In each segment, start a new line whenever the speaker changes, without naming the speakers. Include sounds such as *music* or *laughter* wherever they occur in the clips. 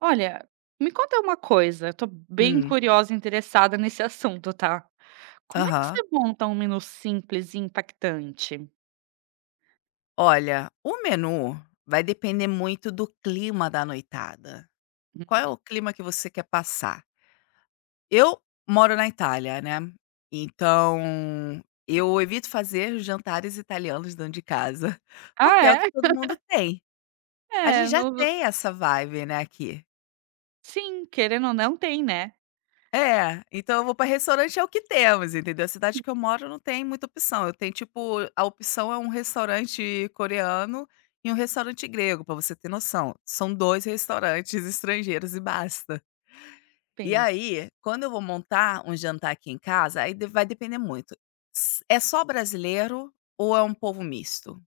Olha, me conta uma coisa, eu tô bem
Hum,
curiosa e interessada nesse assunto, tá? Como é que
aham.
você monta um menu simples e impactante?
Olha, o menu vai depender muito do clima da noitada. Qual é
Hum.
o clima que você quer passar? Eu moro na Itália, né, então eu evito fazer jantares italianos dentro de casa, *laughs* porque é o
Ah,
que
é?
todo mundo tem. A gente
É,
já
no
tem essa vibe, né, aqui.
sim, querendo ou não tem, né?
É, então eu vou para restaurante, é o que temos, entendeu? A cidade que eu moro não tem muita opção. Eu tenho tipo, a opção é um restaurante coreano e um restaurante grego, para você ter noção. São 2 restaurantes *laughs* estrangeiros e basta. E
Tem.
aí, quando eu vou montar um jantar aqui em casa, aí de vai depender muito. S é só brasileiro ou é um povo misto?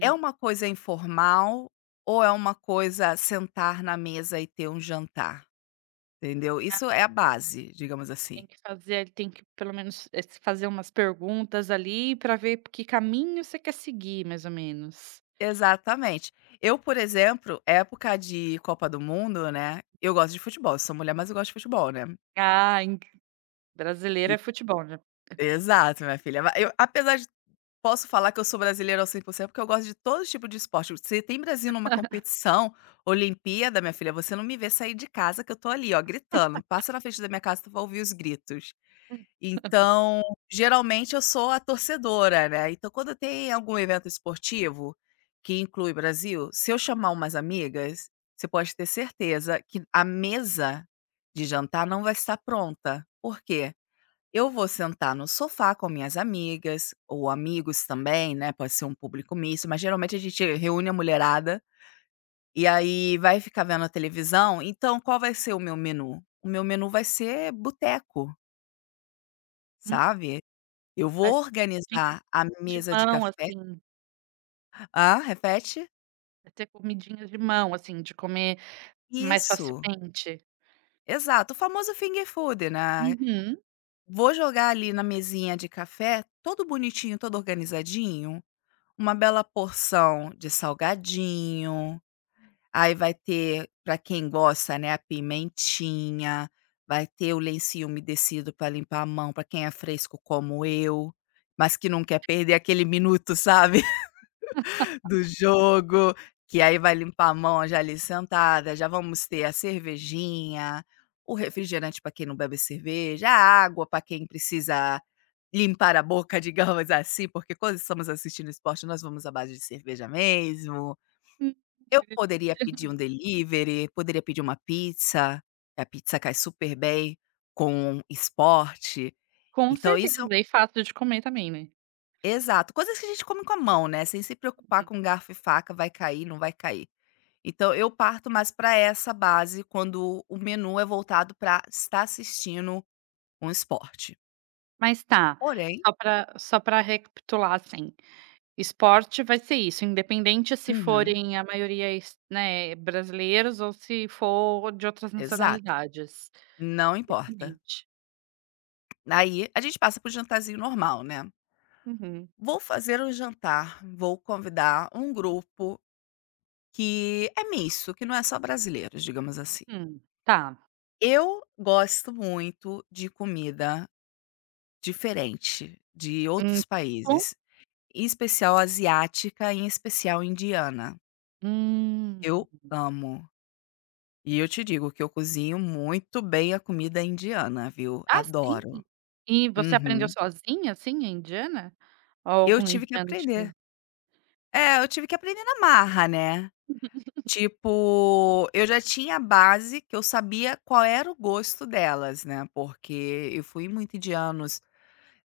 É uma coisa informal ou é uma coisa sentar na mesa e ter um jantar, entendeu? Isso é a base, digamos assim.
Tem que pelo menos, se fazer umas perguntas ali pra ver que caminho você quer seguir, mais ou menos.
Exatamente. Eu, por exemplo, época de Copa do Mundo, né, eu gosto de futebol, eu sou mulher, mas eu gosto de futebol, né.
Ah, en Brasileiro
E
é futebol, né?
Exato, minha filha. Ma eu apesar de Posso falar que eu sou brasileira ao 100%, porque eu gosto de todo tipo de esporte. Se tem Brasil numa competição, Olimpíada, minha filha, você não me vê sair de casa, que eu tô ali, ó, gritando. Passa na frente da minha casa, tu vai ouvir os gritos. Então, geralmente eu sou a torcedora, né? Então, quando tem algum evento esportivo que inclui Brasil, se eu chamar umas amigas, você pode ter certeza que a mesa de jantar não vai estar pronta. Por quê? Eu vou sentar no sofá com minhas amigas, ou amigos também, né, pode ser um público misto, mas geralmente a gente reúne a mulherada, e aí vai ficar vendo a televisão. Então qual vai ser o meu menu? O meu menu vai ser boteco,
Hum,
sabe. Eu
mas
vou
tinha
organizar a
de
mesa de
mão,
café.
assim,
Ah, repete?
vai ter comidinhas de mão, assim, de comer mais
Isso,
facilmente?
exato, o famoso finger food, né.
Uhum.
Vou jogar ali na mesinha de café, todo bonitinho, todo organizadinho, uma bela porção de salgadinho. Aí vai ter, para quem gosta, né, a pimentinha, vai ter o lencinho umedecido para limpar a mão, para quem é fresco como eu, mas que não quer perder aquele minuto, sabe, *laughs* do jogo, que aí vai limpar a mão já ali sentada. Já vamos ter a cervejinha, o refrigerante para quem não bebe cerveja, a água para quem precisa limpar a boca, *laughs* digamos assim, porque quando estamos assistindo esporte, nós vamos à base de cerveja mesmo.
Hum,
Eu
que
poderia
delícia.
pedir um delivery, poderia pedir uma pizza, a pizza cai super bem com esporte,
Com
então isso
certeza,
é um
e fácil de comer também, né.
exato, coisas que a gente come com a mão, né, sem se preocupar com garfo e faca, vai cair, não vai cair. Então eu parto mais pra essa base quando o menu é voltado pra estar assistindo um esporte.
Mas tá,
Porém
só pra recapitular, assim, esporte vai ser isso, independente se
Uhum,
forem a maioria brasileiros ou se for de outras
exato,
nacionalidades,
não importa.
independente.
Aí a gente passa para o jantarzinho normal, né.
Uhum.
Vou fazer um jantar, vou convidar um grupo que é misto, que não é só brasileiros, digamos assim.
Tá.
Eu gosto muito de comida diferente, de
Hum,
outros
bom.
países, em especial asiática, em especial indiana.
Hum.
Eu amo. E eu te digo que eu cozinho muito bem a comida indiana, viu?
Ah, sim?
Adoro.
E você aprendeu
Uhum.
sozinha, assim, a indiana? Ou
Eu
algum
tive que
indiano te...
aprender. É, eu tive que aprender na marra, né? Tipo, eu já tinha a base, que eu sabia qual era o gosto delas, né, porque eu fui muito indianos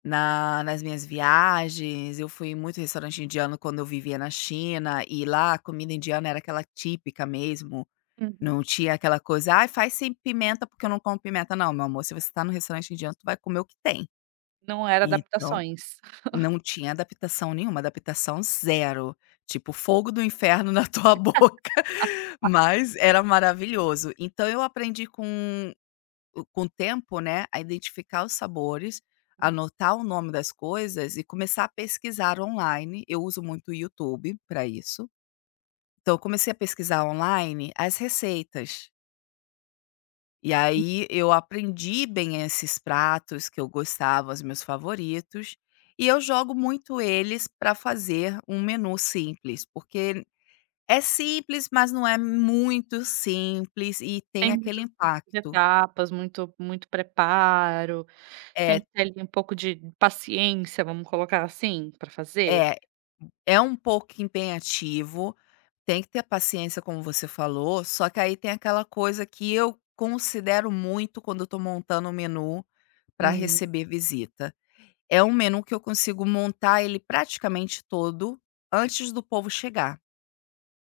na nas minhas viagens, eu fui em muito restaurante indiano quando eu vivia na China, e lá a comida indiana era aquela típica mesmo,
Uhum.
não tinha aquela coisa: "Ai, faz sem pimenta, porque eu não como pimenta". Não, meu amor, se você tá no restaurante indiano, tu vai comer o que tem.
Não era
Então
adaptações.
não tinha adaptação nenhuma, adaptação zero, tipo fogo do inferno na tua *laughs* boca, mas era maravilhoso. Então eu aprendi com o tempo, né, a identificar os sabores, anotar o nome das coisas e começar a pesquisar online. Eu uso muito o YouTube para isso. Então eu comecei a pesquisar online as receitas. E
Não
aí eu aprendi bem esses pratos que eu gostava, os meus favoritos, e eu jogo muito eles para fazer um menu simples, porque é simples, mas não é muito simples e tem
tem
aquele
muito muitas
impacto.
etapas, muito preparo, tem
É,
que ter ali um pouco de paciência, vamos colocar assim, pra fazer.
é, é um pouco empenhativo, tem que ter paciência, como você falou, só que aí tem aquela coisa que eu considero muito quando eu tô montando um menu para
Hum.
receber visita. É um menu que eu consigo montar ele praticamente todo antes do povo chegar.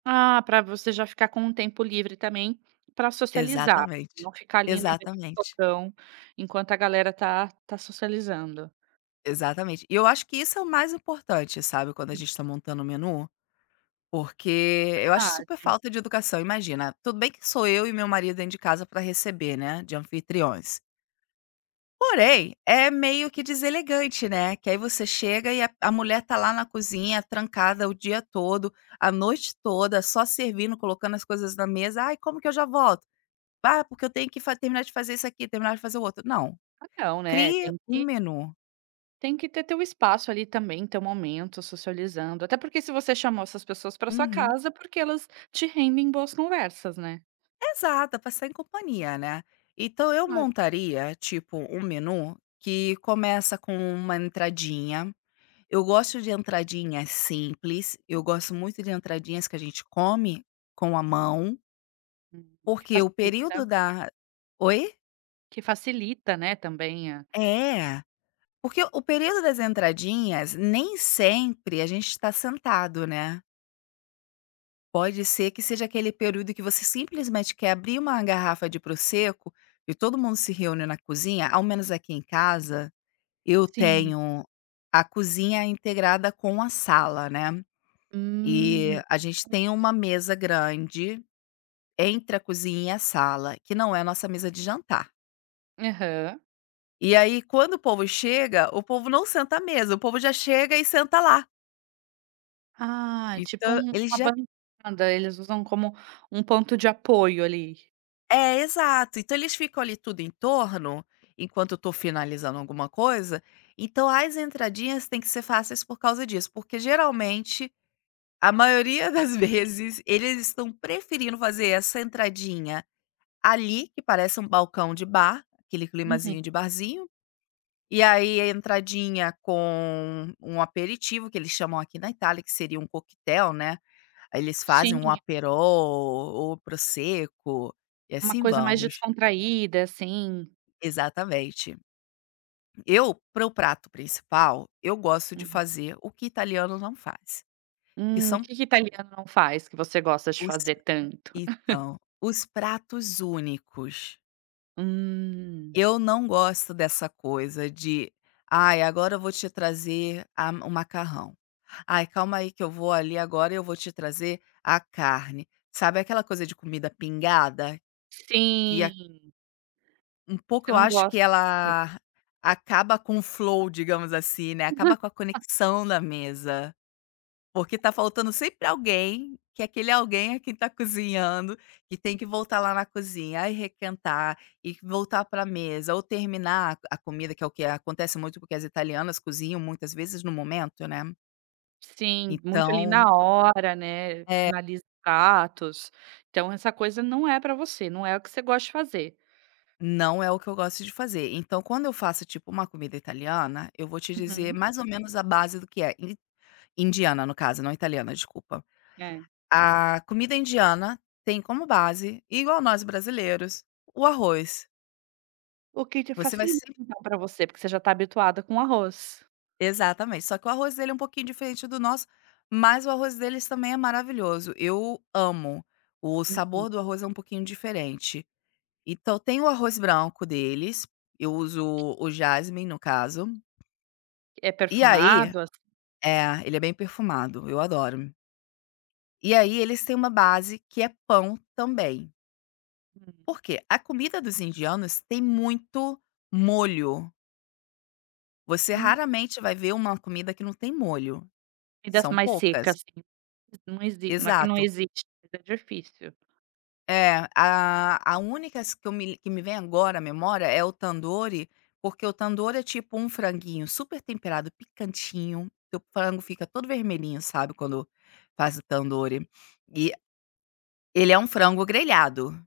Ah, pra você já ficar com um tempo livre também pra socializar,
Exatamente.
não ficar ali na beira do
Exatamente.
fogão enquanto a galera tá socializando.
Exatamente. E eu acho que isso é o mais importante, sabe, quando a gente tá montando o menu, porque eu acho super
Verdade.
falta de educação. Imagina, tudo bem que sou eu e meu marido dentro de casa pra receber, né, de anfitriões. Porém, é meio que deselegante, né, que aí você chega e a mulher tá lá na cozinha trancada o dia todo, a noite toda, só servindo, colocando as coisas na mesa: "Ai, como que eu já volto? Ah, porque eu tenho que fa terminar de fazer isso aqui, terminar de fazer o outro". Não,
Ah, não, né,
crie
tem
um
que...
menu.
Tem que ter teu espaço ali também, teu momento socializando, até porque se você chamou essas pessoas para sua
Uhum.
casa, porque elas te rendem boas conversas, né.
Exato, é pra estar em companhia, né. Então eu
Claro.
montaria, tipo, um menu que começa com uma entradinha. Eu gosto de entradinhas simples, eu gosto muito de entradinhas que a gente come com a mão,
Hum, que
porque o
facili
período da oi?
que facilita, né, também a...
É, porque o período das entradinhas nem sempre a gente está sentado, né. Pode ser que seja aquele período que você simplesmente quer abrir uma garrafa de prosecco e todo mundo se reúne na cozinha. Ao menos aqui em casa, eu
Sim.
tenho a cozinha integrada com a sala, né. E
Hum.
a gente tem uma mesa grande entre a cozinha e a sala, que não é a nossa mesa de jantar.
Aham.
E aí, quando o povo chega, o povo não senta à mesa, o povo já chega e senta lá.
Ah, é tipo
Então,
um,
eles
uma
já
bancada, eles usam como um ponto de apoio ali.
é, exato. Então eles ficam ali tudo em torno, enquanto eu tô finalizando alguma coisa. Então as entradinhas têm que ser fáceis por causa disso, porque geralmente, a maioria das *laughs* vezes, eles estão preferindo fazer essa entradinha ali, que parece um balcão de bar, aquele
Uhum.
climazinho de barzinho, e aí a entradinha com um aperitivo, que eles chamam aqui na Itália, que seria um coquetel, né, aí eles fazem
Sim,
um aperol ou prosecco, e
uma
assim
coisa mais
vamos.
descontraída, assim.
Exatamente. Eu, para o prato principal, eu gosto de
Hum,
fazer o que italiano não faz, que
o
são
que que italiano não faz que você gosta de
os
fazer tanto?
então, os pratos únicos.
Hum.
Eu não gosto dessa coisa de: "Ai, agora eu vou te trazer a o macarrão. Ai, calma aí que eu vou ali agora, e eu vou te trazer a carne". Sabe aquela coisa de comida pingada? Que a
Sim,
Um pouco
você
eu
não
acho que
gosta tipo...
ela acaba com o flow, digamos assim, né, acaba com a conexão da mesa. Porque tá faltando sempre alguém, que é aquele alguém é quem tá cozinhando, que tem que voltar lá na cozinha, e requentar e voltar pra mesa ou terminar a comida, que é o que acontece muito, porque as italianas cozinham muitas vezes no momento, né.
Sim, muito ali
Então
na hora, né,
é,
finaliza pratos. Então essa coisa não é pra você, não é o que você gosta de fazer.
não é o que eu gosto de fazer. Então quando eu faço, tipo, uma comida italiana, eu vou te dizer
Uhum,
mais ou menos a base do que é. In Indiana, no caso, não italiana, desculpa.
é.
A comida indiana tem como base, igual nós brasileiros, o arroz.
O que te
Você vai
facilita
sempre
então pra você, porque você já tá habituada com arroz.
exatamente, só que o arroz dele é um pouquinho diferente do nosso, mas o arroz deles também é maravilhoso, eu amo. O
Hum,
sabor do arroz é um pouquinho diferente. Então tem o arroz branco deles, eu uso o jasmine no caso,
é
e aí
perfumado, assim?
é, ele é bem perfumado, eu adoro. E aí eles têm uma base que é pão também.
Uhum.
Por quê? A comida dos indianos tem muito molho, você
Hum,
raramente vai ver uma comida que não tem molho,
comidas
são
mais
poucas.
secas, assim, não exi aqui não
Exato.
existe, mas é difícil.
É, a única s que eu me que me vem agora à memória é o tandoori, porque o tandoori é tipo um franguinho super temperado, picantinho, que o frango fica todo vermelhinho, sabe, quando faz o tandoori. E ele é um frango grelhado,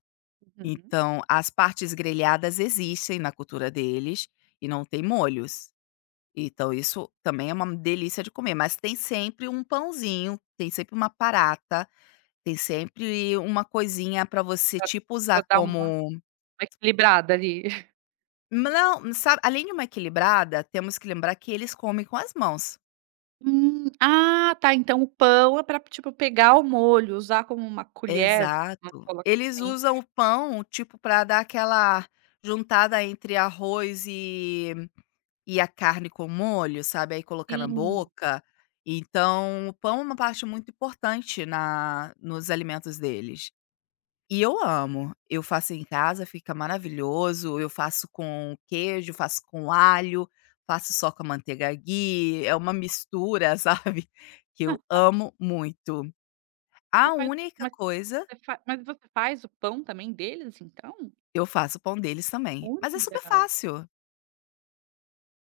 Uhum.
então as partes grelhadas existem na cultura deles e não tem molhos. Então isso também é uma delícia de comer, mas tem sempre um pãozinho, tem sempre uma parata, tem sempre uma coisinha para você,
Pra
tipo,
pra
usar
dar uma
como.
uma equilibrada ali. *laughs*
Não, sabe, além de uma equilibrada, temos que lembrar que eles comem com as mãos.
Hum. Ah, tá, então o pão é pra, tipo, pegar o molho, usar como uma colher. Não
Exato.
coloca
Eles
assim.
usam o pão, tipo, para dar aquela juntada entre arroz e a carne com molho, sabe, aí colocar na
Sim.
boca. Então, o pão é uma parte muito importante na nos alimentos deles. E eu amo. Eu faço em casa, fica maravilhoso. Eu faço com queijo, faço com alho, faço só com a manteiga ghee, é uma mistura, *laughs* sabe, que eu amo muito.
Você
A
faz
única
mas
coisa
você fa mas você faz o pão também deles, então?
Eu faço pão deles também, mas é super
Olha!
fácil,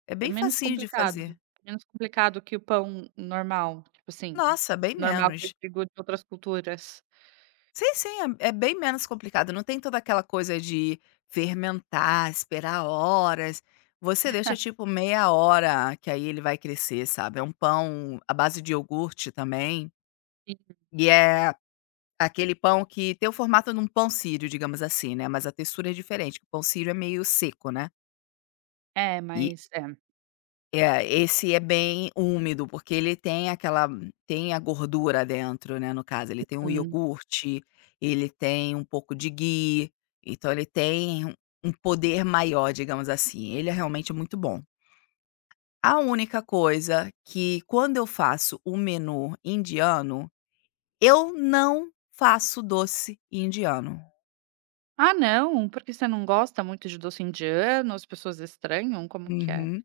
é
É
bem
menos
facinho de
complicado.
fazer.
É menos complicado que o pão normal, tipo assim,
Nossa, bem
normal que
menos.
eu digo de outras culturas.
Sim, sim, é bem menos complicado, não tem toda aquela coisa de fermentar, esperar horas. Você deixa tipo meia hora que aí ele vai crescer, sabe. É um pão à base de iogurte também,
Sim.
e é aquele pão que tem o formato de um pão sírio, digamos assim, né, mas a textura é diferente, que o pão sírio é meio seco, né.
É, mas é.
É, esse é bem úmido, porque ele tem aquela, tem a gordura dentro, né, no caso, ele tem o
Hum.
iogurte, ele tem um pouco de ghee, então ele tem um um poder maior, digamos assim. Ele é realmente muito bom. A única coisa, que quando eu faço o menu indiano, eu não faço doce indiano.
Ah, não? Porque você não gosta muito de doce indiano, as pessoas estranham? Como que é?
Uhum.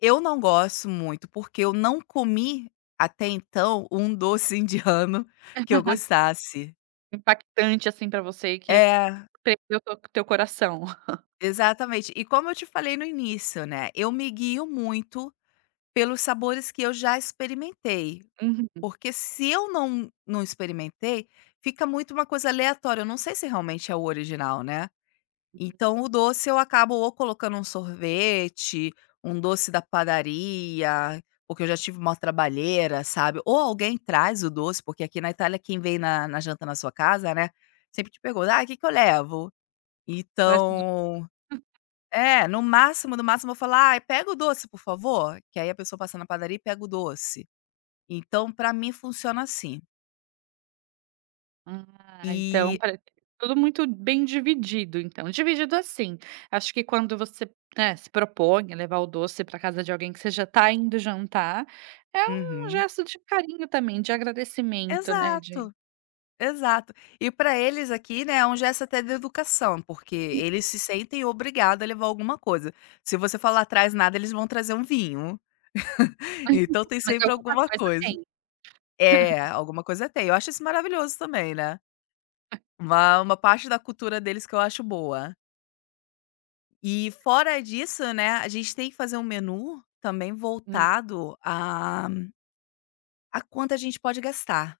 Eu não gosto muito, porque eu não comi até então um doce *laughs* indiano que eu gostasse.
Impactante, assim, pra você e que
É,
prendeu o teu coração. Uhum.
exatamente. E como eu te falei no início, né, eu me guio muito pelos sabores que eu já experimentei,
*laughs*
porque se eu não não experimentei, fica muito uma coisa aleatória, eu não sei se realmente é o original, né. Então o doce eu acabo ou colocando um sorvete, um doce da padaria, porque eu já tive mó trabalheira, sabe, ou alguém traz o doce, porque aqui na Itália quem vem na janta na sua casa, né, sempre te pergunta: "Ah, o que que eu levo?".
Traz...
Então é, no máximo, no máximo eu vou falar: "Ai, pega o doce, por favor", que aí a pessoa passa na padaria e pega o doce. Então, pra mim funciona assim.
Ah, então
E
pare, tudo muito bem dividido então. Dividido assim, acho que quando você, né, se propõe a levar o doce para casa de alguém que você já está indo jantar, é um
Uhum.
gesto de carinho também, de agradecimento, né, de...
Exato, exato. E pra eles aqui, né, é um gesto até de educação, porque eles se sentem obrigados a levar alguma coisa. Se você falar: "Traz nada", eles vão trazer um vinho. *laughs* Então tem
*laughs* mas
sempre
alguma
alguma
coisa
coisa.
tem.
É, alguma coisa tem. Eu acho isso maravilhoso também, né. Uma parte da cultura deles que eu acho boa. E fora disso, né, a gente tem que fazer um menu também
Hum.
voltado a quanto a gente pode gastar.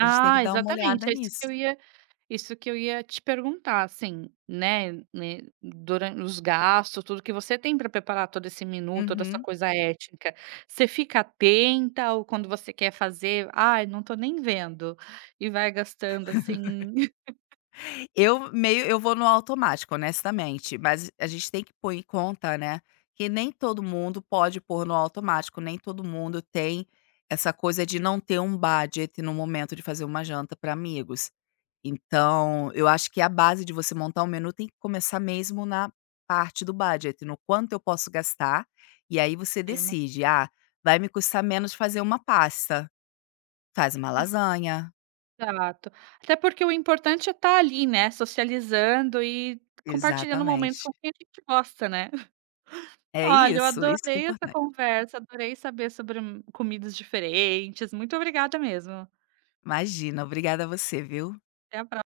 A gente tem que dar uma olhada
exatamente, é isso
nisso.
que eu ia... Isso que eu ia te perguntar, assim, né, duran os gastos, tudo que você tem para preparar todo esse menu, toda essa
Uhum.
coisa étnica, você fica atenta ou quando você quer fazer: "Ai, não tô nem vendo", e vai gastando, assim. *laughs*
Eu meio eu vou no automático, honestamente, mas a gente tem que pôr em conta, né, que nem todo mundo pode pôr no automático, nem todo mundo tem essa coisa de não ter um budget no momento de fazer uma janta para amigos. Então, eu acho que a base de você montar um menu tem que começar mesmo na parte do budget, no quanto eu posso gastar, e aí você
Ele é uma...
decide: "Ah, vai me custar menos fazer uma pasta", faz uma lasanha.
Exato. Até porque o importante é estar ali, né, socializando e compartilhando momentos
Exatamente.
com quem a gente gosta, né. *laughs*
É
Olha, eu
isso, isso que é
adorei essa
importante.
conversa, adorei saber sobre comidas diferentes. Muito obrigada mesmo.
Imagina, obrigada a você, viu.
Até a próxima.